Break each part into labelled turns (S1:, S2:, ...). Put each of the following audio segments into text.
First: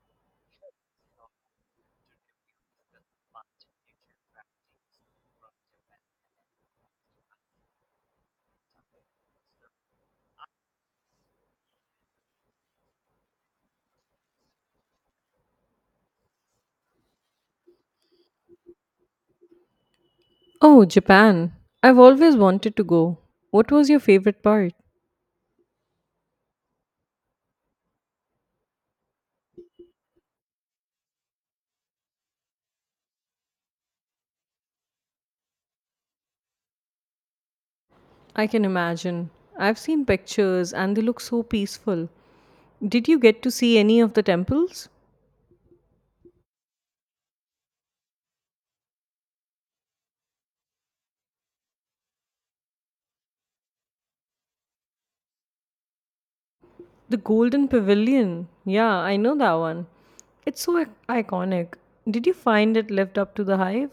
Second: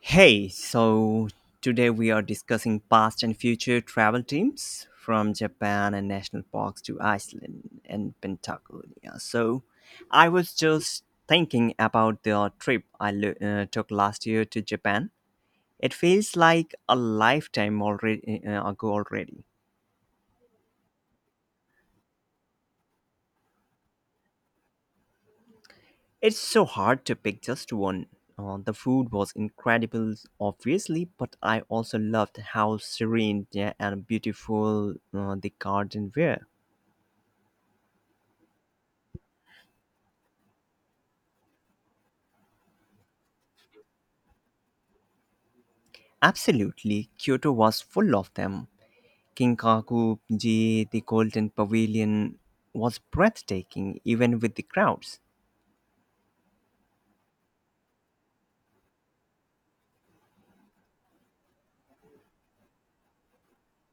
S1: Hey, so today we are discussing past and future travel teams from Japan and national parks to Iceland and Patagonia. So I was just thinking about the trip I took last year to Japan. It feels like a lifetime already ago already.
S2: Oh, Japan. I've always wanted to go. What was your favorite part?
S1: It's so hard to pick just one. The food was incredible, obviously, but I also loved how serene, yeah, and beautiful the garden were.
S2: I can imagine. I've seen pictures and they look so peaceful. Did you get to see any of the temples?
S1: Absolutely, Kyoto was full of them. Kinkaku-ji, the Golden Pavilion, was breathtaking, even with the crowds.
S2: The Golden Pavilion. Yeah, I know that one. It's so iconic. Did you find it lived up to the hype?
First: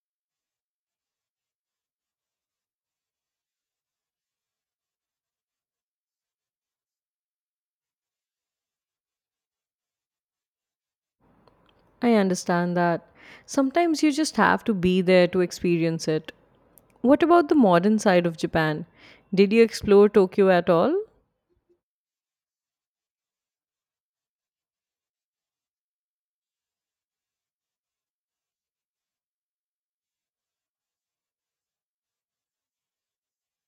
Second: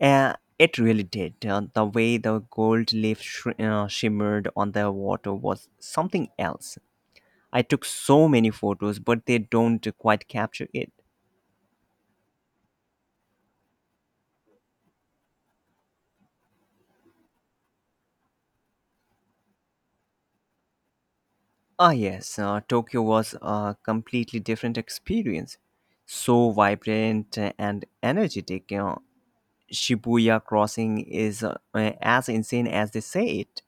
S1: It really did. The way the gold leaf shimmered on the water was something else. I took so many photos, but they don't quite capture it.
S2: I understand that. Sometimes you just have to be there to experience it. What about the modern side of Japan? Did you explore Tokyo at all?
S1: Ah, yes, Tokyo was a completely different experience. So vibrant and energetic. Shibuya crossing is as insane as they say it.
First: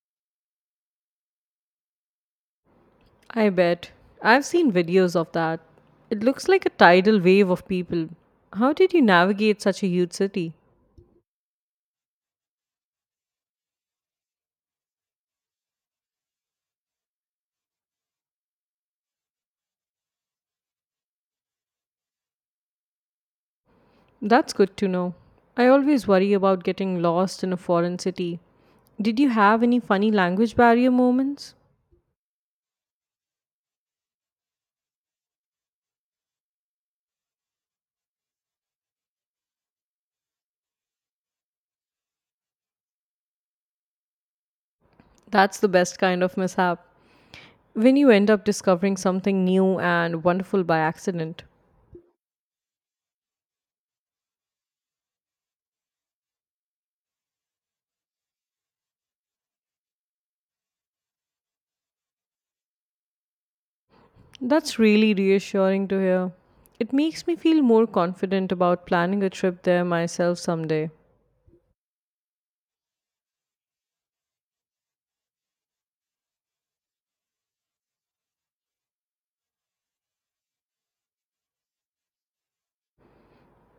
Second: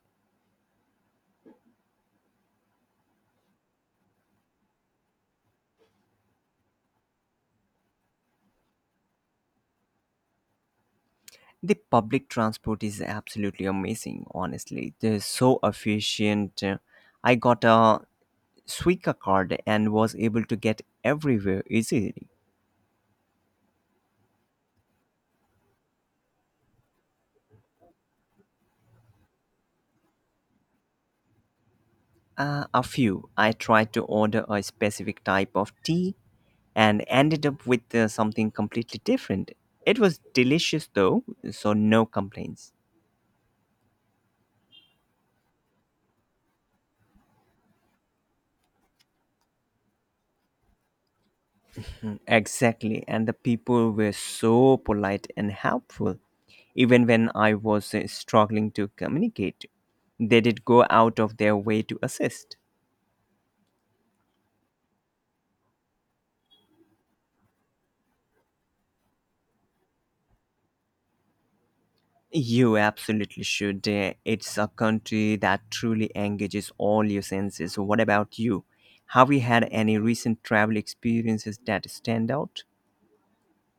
S2: I bet. I've seen videos of that. It looks like a tidal wave of people. How did you navigate such a huge city?
S1: The public transport is absolutely amazing, honestly. They're so efficient. I got a Suica card and was able to get everywhere easily.
S2: That's good to know. I always worry about getting lost in a foreign city. Did you have any funny language barrier moments?
S1: A few. I tried to order a specific type of tea and ended up with something completely different. It was delicious though, so no complaints.
S2: That's the best kind of mishap. When you end up discovering something new and wonderful by accident.
S1: Exactly, and the people were so polite and helpful. Even when I was struggling to communicate, they did go out of their way to assist.
S2: That's really reassuring to hear. It makes me feel more confident about planning a trip there myself someday.
S1: You absolutely should. It's a country that truly engages all your senses. What about you? Have you had any recent travel experiences that stand out?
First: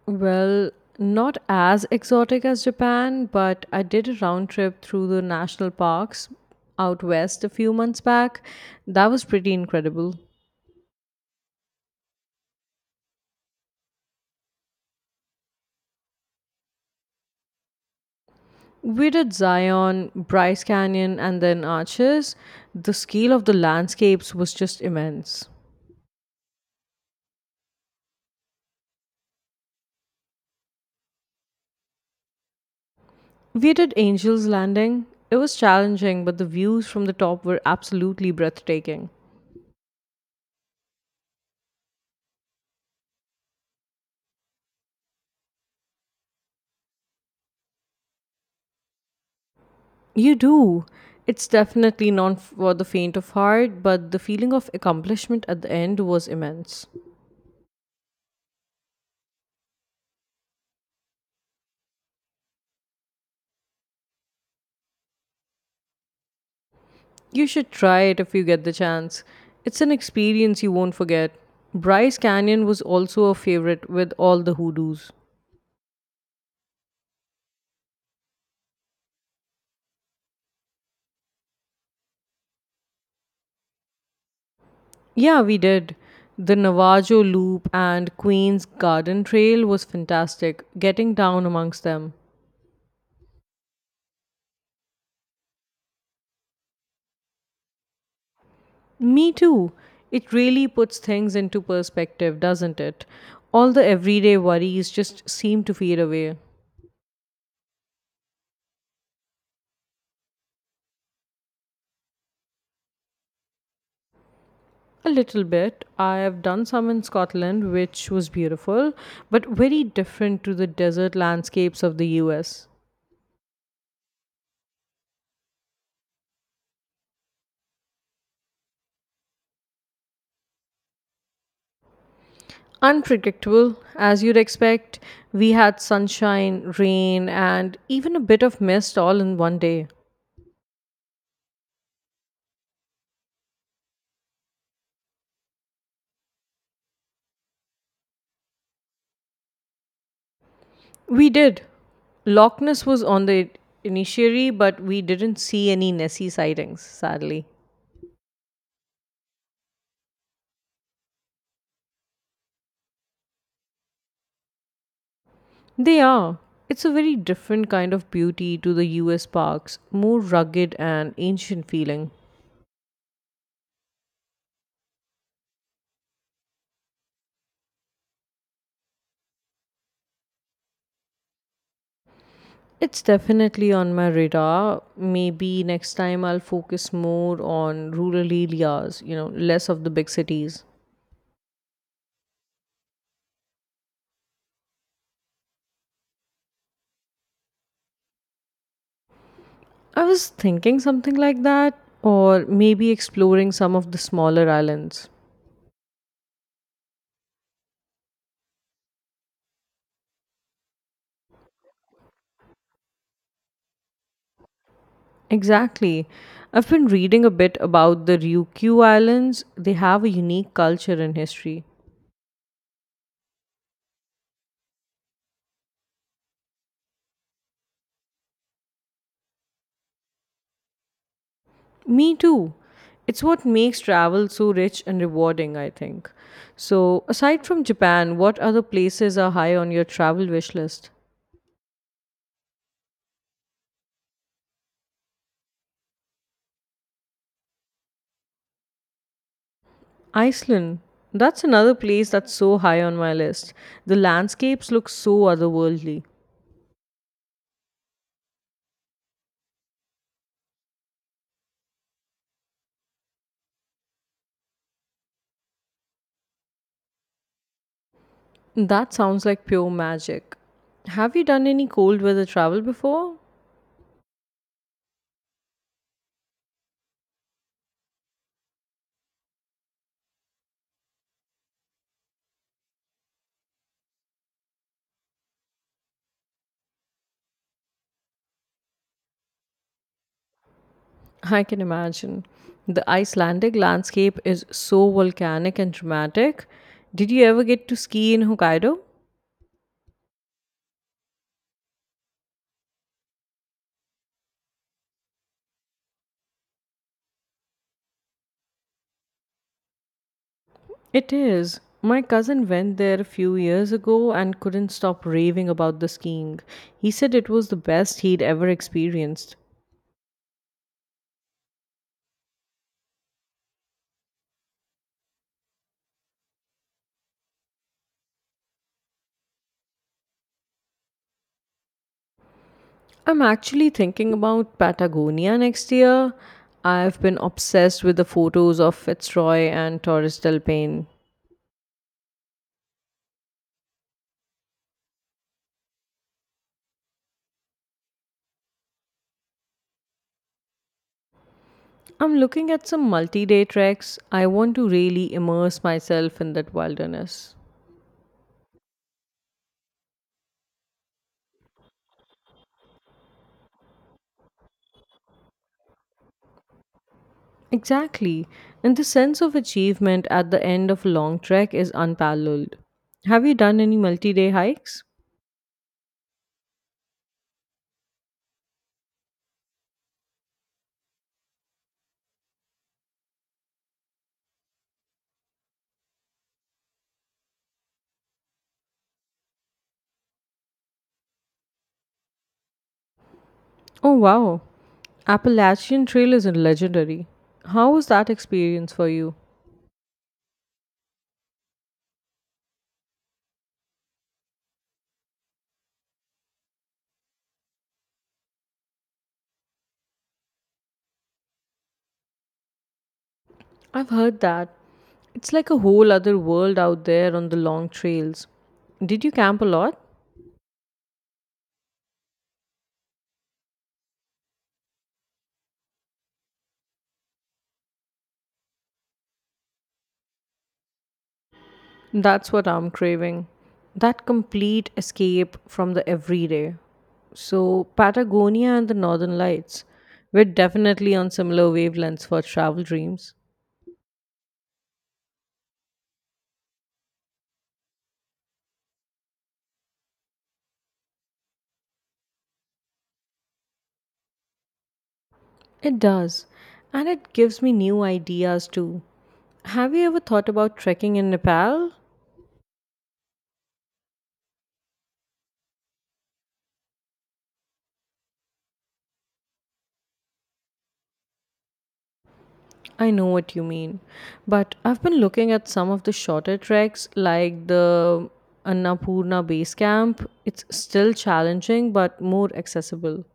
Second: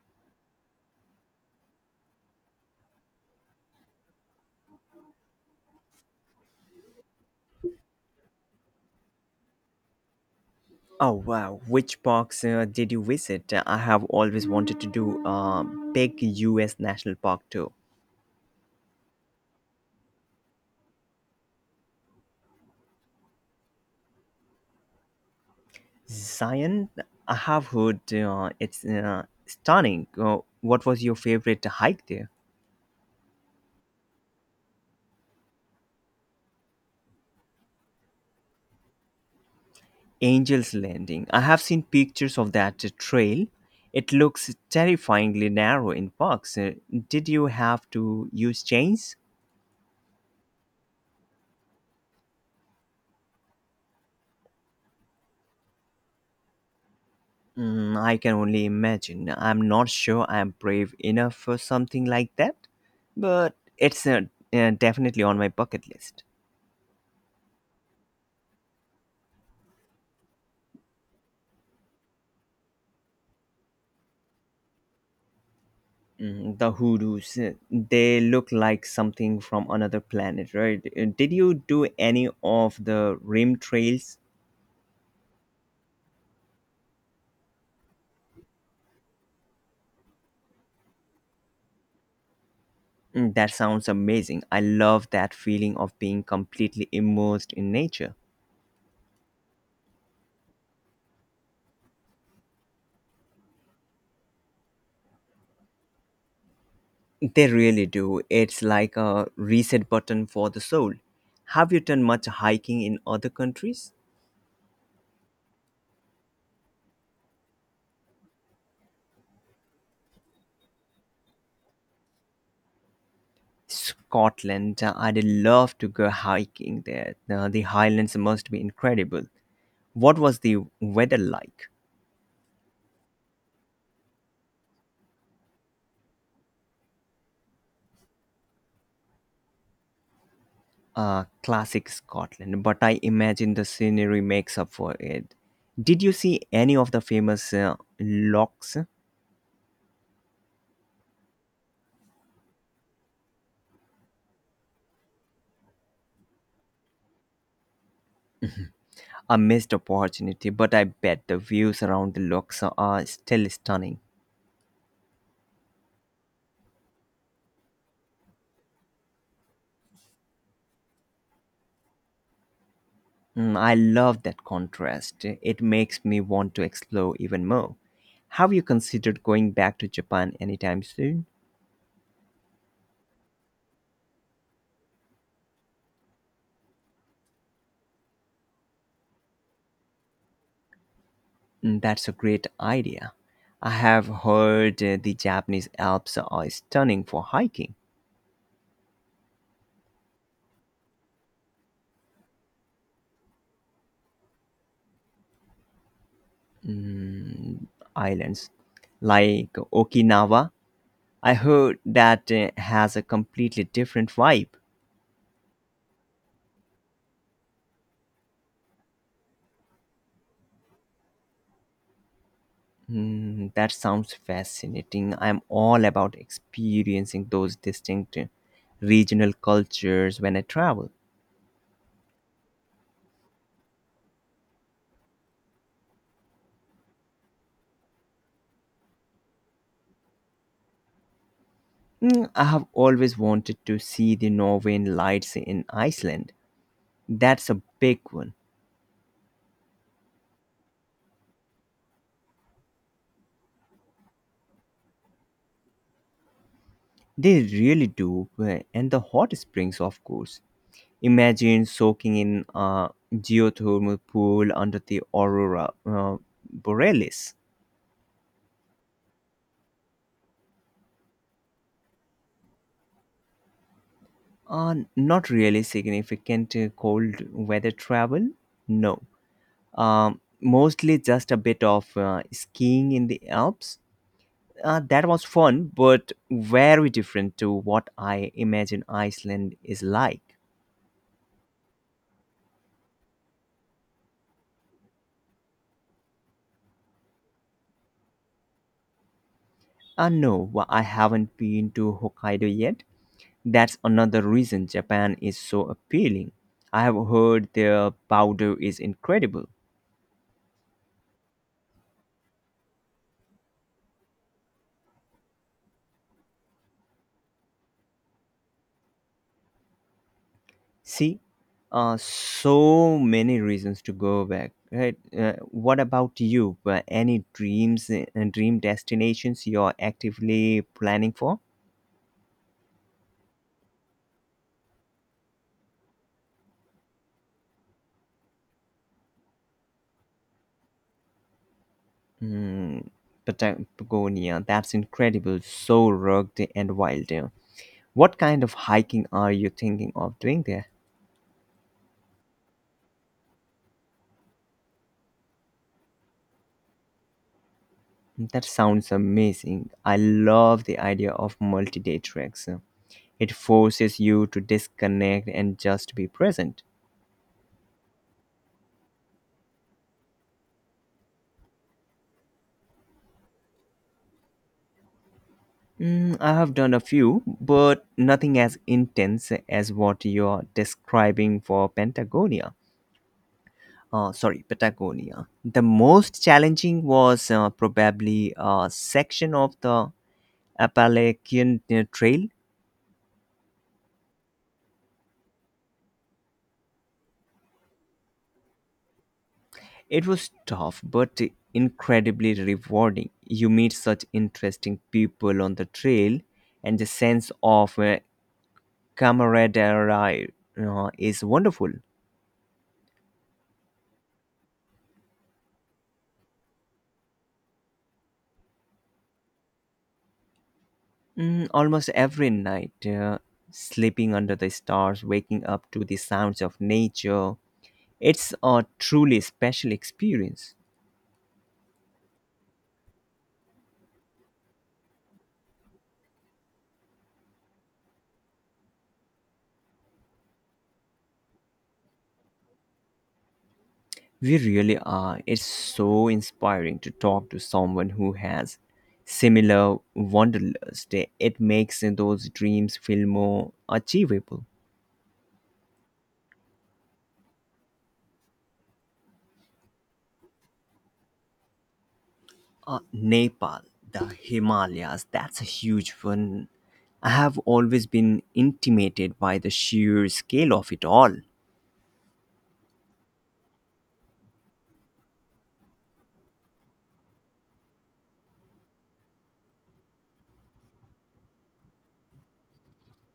S2: Well, not as exotic as Japan, but I did a round trip through the national parks out west a few months back. That was pretty incredible.
S1: Oh wow, which parks did you visit? I have always wanted to do a big US national park tour.
S2: We did Zion, Bryce Canyon, and then Arches. The scale of the landscapes was just immense.
S1: Zion, I have heard it's stunning. What was your favorite hike there?
S2: We did Angel's Landing. It was challenging, but the views from the top were absolutely breathtaking.
S1: Angel's Landing. I have seen pictures of that trail. It looks terrifyingly narrow in parks. Did you have to use chains?
S2: You do. It's definitely not for the faint of heart, but the feeling of accomplishment at the end was immense.
S1: Mm, I can only imagine. I'm not sure I'm brave enough for something like that, but it's definitely on my bucket list.
S2: You should try it if you get the chance. It's an experience you won't forget. Bryce Canyon was also a favorite with all the hoodoos.
S1: Mhm, the hoodoos, they look like something from another planet, right? Did you do any of the rim trails?
S2: Yeah, we did. The Navajo Loop and Queen's Garden Trail was fantastic, getting down amongst them.
S1: Mm, that sounds amazing. I love that feeling of being completely immersed in nature.
S2: Me too. It really puts things into perspective, doesn't it? All the everyday worries just seem to fade away.
S1: They really do. It's like a reset button for the soul. Have you done much hiking in other countries?
S2: A little bit. I have done some in Scotland, which was beautiful, but very different to the desert landscapes of the US.
S1: Scotland, I'd love to go hiking there. The highlands must be incredible. What was the weather like?
S2: Unpredictable, as you'd expect. We had sunshine, rain, and even a bit of mist all in one day.
S1: Classic Scotland, but I imagine the scenery makes up for it. Did you see any of the famous locks?
S2: We did. Loch Ness was on the initiary, but we didn't see any Nessie sightings, sadly.
S1: A missed opportunity, but I bet the views around the locks are still stunning.
S2: They are. It's a very different kind of beauty to the US parks, more rugged and ancient feeling.
S1: Mm, I love that contrast. It makes me want to explore even more. Have you considered going back to Japan anytime soon?
S2: It's definitely on my radar. Maybe next time I'll focus more on rural areas, you know, less of the big cities.
S1: Mm, that's a great idea. I have heard the Japanese Alps are stunning for hiking.
S2: I was thinking something like that, or maybe exploring some of the smaller islands.
S1: Mm, islands like Okinawa. I heard that has a completely different vibe.
S2: Exactly. I've been reading a bit about the Ryukyu Islands. They have a unique culture and history.
S1: Mm, that sounds fascinating. I'm all about experiencing those distinct regional cultures when I travel.
S2: Me too. It's what makes travel so rich and rewarding, I think. So, aside from Japan, what other places are high on your travel wish list?
S1: Mm, I have always wanted to see the Northern Lights in Iceland. That's a big one.
S2: Iceland. That's another place that's so high on my list. The landscapes look so otherworldly.
S1: They really do, and the hot springs, of course. Imagine soaking in a geothermal pool under the aurora borealis.
S2: That sounds like pure magic. Have you done any cold weather travel before?
S1: Not really significant cold weather travel, no. Mostly just a bit of skiing in the Alps. That was fun, but very different to what I imagine Iceland is like.
S2: I can imagine. The Icelandic landscape is so volcanic and dramatic. Did you ever get to ski in Hokkaido?
S1: No, I haven't been to Hokkaido yet. That's another reason Japan is so appealing. I have heard their powder is incredible.
S2: It is. My cousin went there a few years ago and couldn't stop raving about the skiing. He said it was the best he'd ever experienced.
S1: See, so many reasons to go back. Right? What about you? Any dreams and dream destinations you're actively planning for?
S2: I'm actually thinking about Patagonia next year. I've been obsessed with the photos of Fitzroy and Torres del Paine.
S1: Hmm, Patagonia. That's incredible. So rugged and wild. What kind of hiking are you thinking of doing there?
S2: I'm looking at some multi day treks. I want to really immerse myself in that wilderness.
S1: That sounds amazing. I love the idea of multi day treks. It forces you to disconnect and just be present.
S2: Exactly, and the sense of achievement at the end of a long trek is unparalleled. Have you done any multi day hikes?
S1: Mm, I have done a few, but nothing as intense as what you're describing for Patagonia. Sorry, Patagonia. The most challenging was probably a section of the Appalachian Trail.
S2: Oh wow, Appalachian Trail is legendary. How was that experience for you?
S1: It was tough but incredibly rewarding. You meet such interesting people on the trail, and the sense of, camaraderie, is wonderful.
S2: I've heard that. It's like a whole other world out there on the long trails. Did you camp a lot?
S1: Mm, almost every night, sleeping under the stars, waking up to the sounds of nature, it's a truly special experience.
S2: That's what I'm craving. That complete escape from the everyday. So, Patagonia and the Northern Lights. We're definitely on similar wavelengths for travel dreams.
S1: We really are. It's so inspiring to talk to someone who has similar wanderlust. It makes those dreams feel more achievable.
S2: It does. And it gives me new ideas too. Have you ever thought about trekking in Nepal?
S1: Nepal, the Himalayas, that's a huge one. I have always been intimidated by the sheer scale of it all.
S2: I know what you mean, but I've been looking at some of the shorter treks like the Annapurna Base Camp. It's still challenging but more accessible.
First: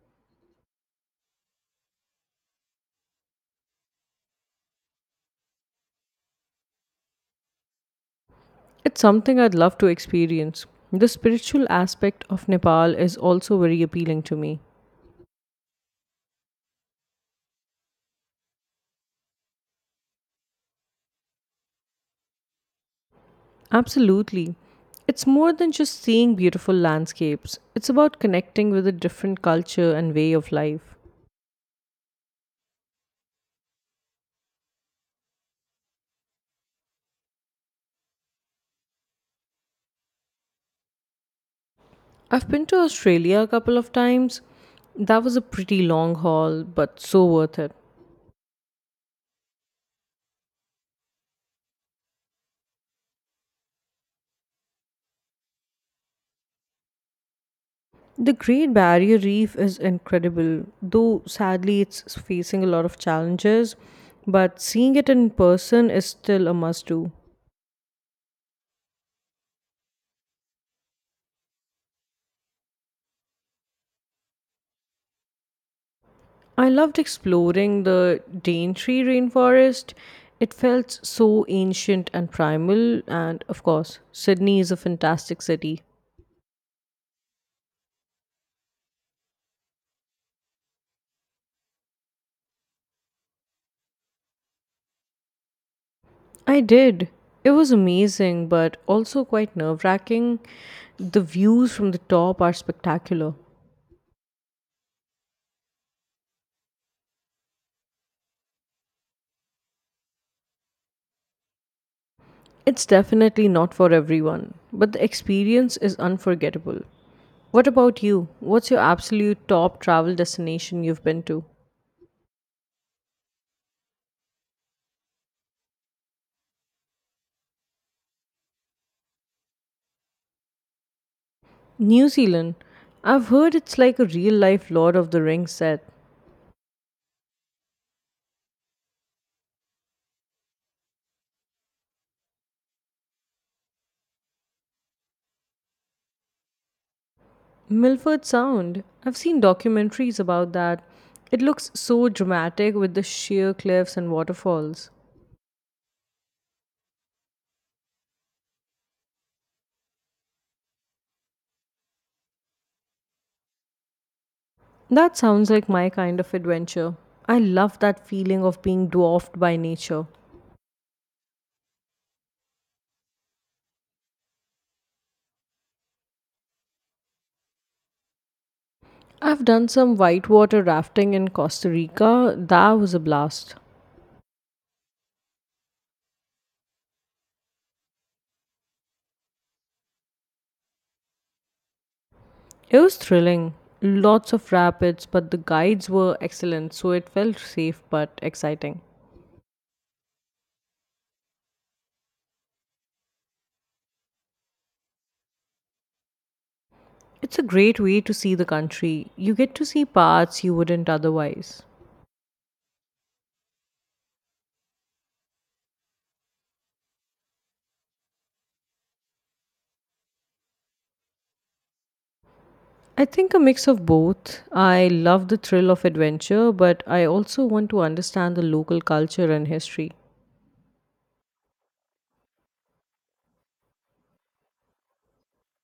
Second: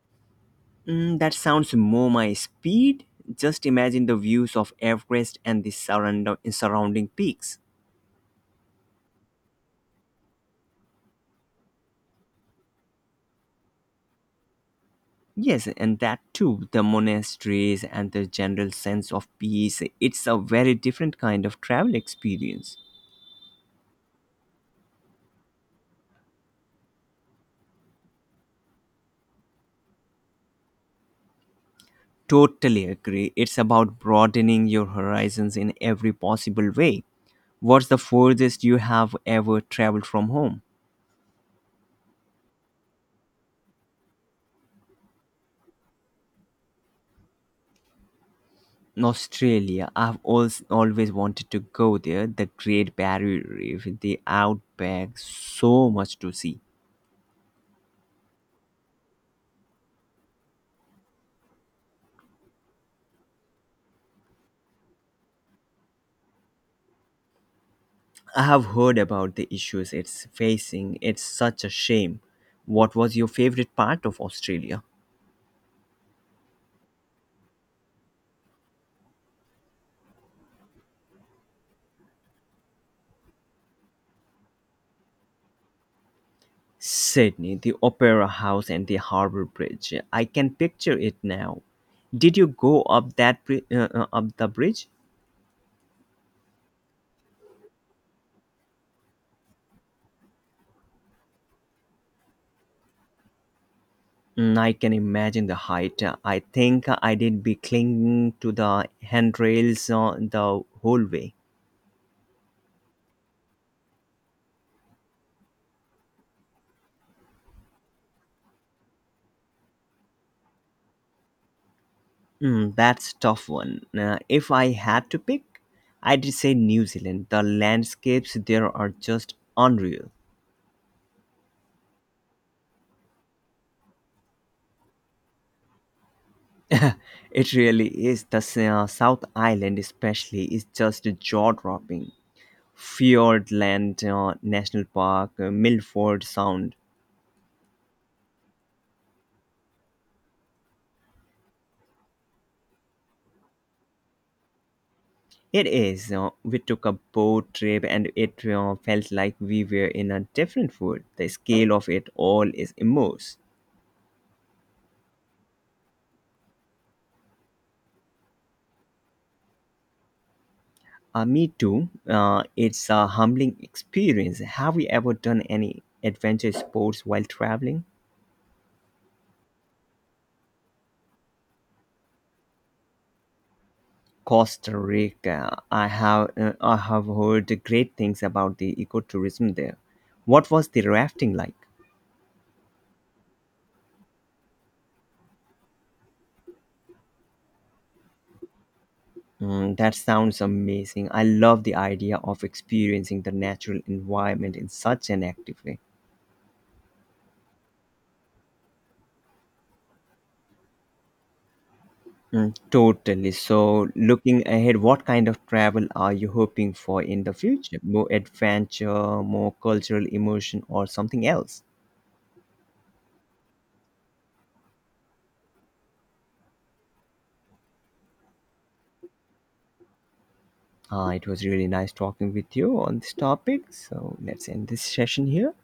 S1: Mm, that sounds more my speed. Just imagine the views of Everest and the surrounding peaks.
S2: It's something I'd love to experience. The spiritual aspect of Nepal is also very appealing to me.
S1: Yes, and that too, the monasteries and the general sense of peace, it's a very different kind of travel experience.
S2: Absolutely. It's more than just seeing beautiful landscapes, it's about connecting with a different culture and way of life.
S1: Totally agree. It's about broadening your horizons in every possible way. What's the furthest you have ever traveled from home?
S2: I've been to Australia a couple of times. That was a pretty long haul, but so worth it.
S1: Australia. I've always, always wanted to go there. The Great Barrier Reef, the outback, so much to see.
S2: The Great Barrier Reef is incredible, though sadly it's facing a lot of challenges, but seeing it in person is still a must do.
S1: I have heard about the issues it's facing. It's such a shame. What was your favorite part of Australia?
S2: I loved exploring the Daintree rainforest. It felt so ancient and primal, and of course, Sydney is a fantastic city.
S1: Sydney, the Opera House, and the Harbour Bridge. I can picture it now. Did you go up that up the bridge?
S2: I did. It was amazing, but also quite nerve wracking. The views from the top are spectacular.
S1: Mm, I can imagine the height. I think I did be clinging to the handrails the whole way.
S2: It's definitely not for everyone, but the experience is unforgettable. What about you? What's your absolute top travel destination you've been to?
S1: Mm, that's tough one. If I had to pick, I'd say New Zealand. The landscapes there are just unreal.
S2: New Zealand. I've heard it's like a real life Lord of the Rings set.
S1: It really is. The South Island, especially, is just jaw dropping. Fiordland National Park, Milford Sound.
S2: Milford Sound. I've seen documentaries about that. It looks so dramatic with the sheer cliffs and waterfalls.
S1: It is. We took a boat trip and it felt like we were in a different world. The scale of it all is immense.
S2: That sounds like my kind of adventure. I love that feeling of being dwarfed by nature.
S1: Me too. It's a humbling experience. Have you ever done any adventure sports while traveling?
S2: I've done some whitewater rafting in Costa Rica. That was a blast.
S1: Costa Rica. I have heard great things about the ecotourism there. What was the rafting like?
S2: It was thrilling. Lots of rapids, but the guides were excellent, so it felt safe but exciting.
S1: Mm, that sounds amazing. I love the idea of experiencing the natural environment in such an active way.
S2: It's a great way to see the country. You get to see parts you wouldn't otherwise.
S1: Mm, totally. So, looking ahead, what kind of travel are you hoping for in the future? More adventure, more cultural immersion, or something else?
S2: I think a mix of both. I love the thrill of adventure, but I also want to understand the local culture and history.
S1: It was really nice talking with you on this topic. So, let's end this session here.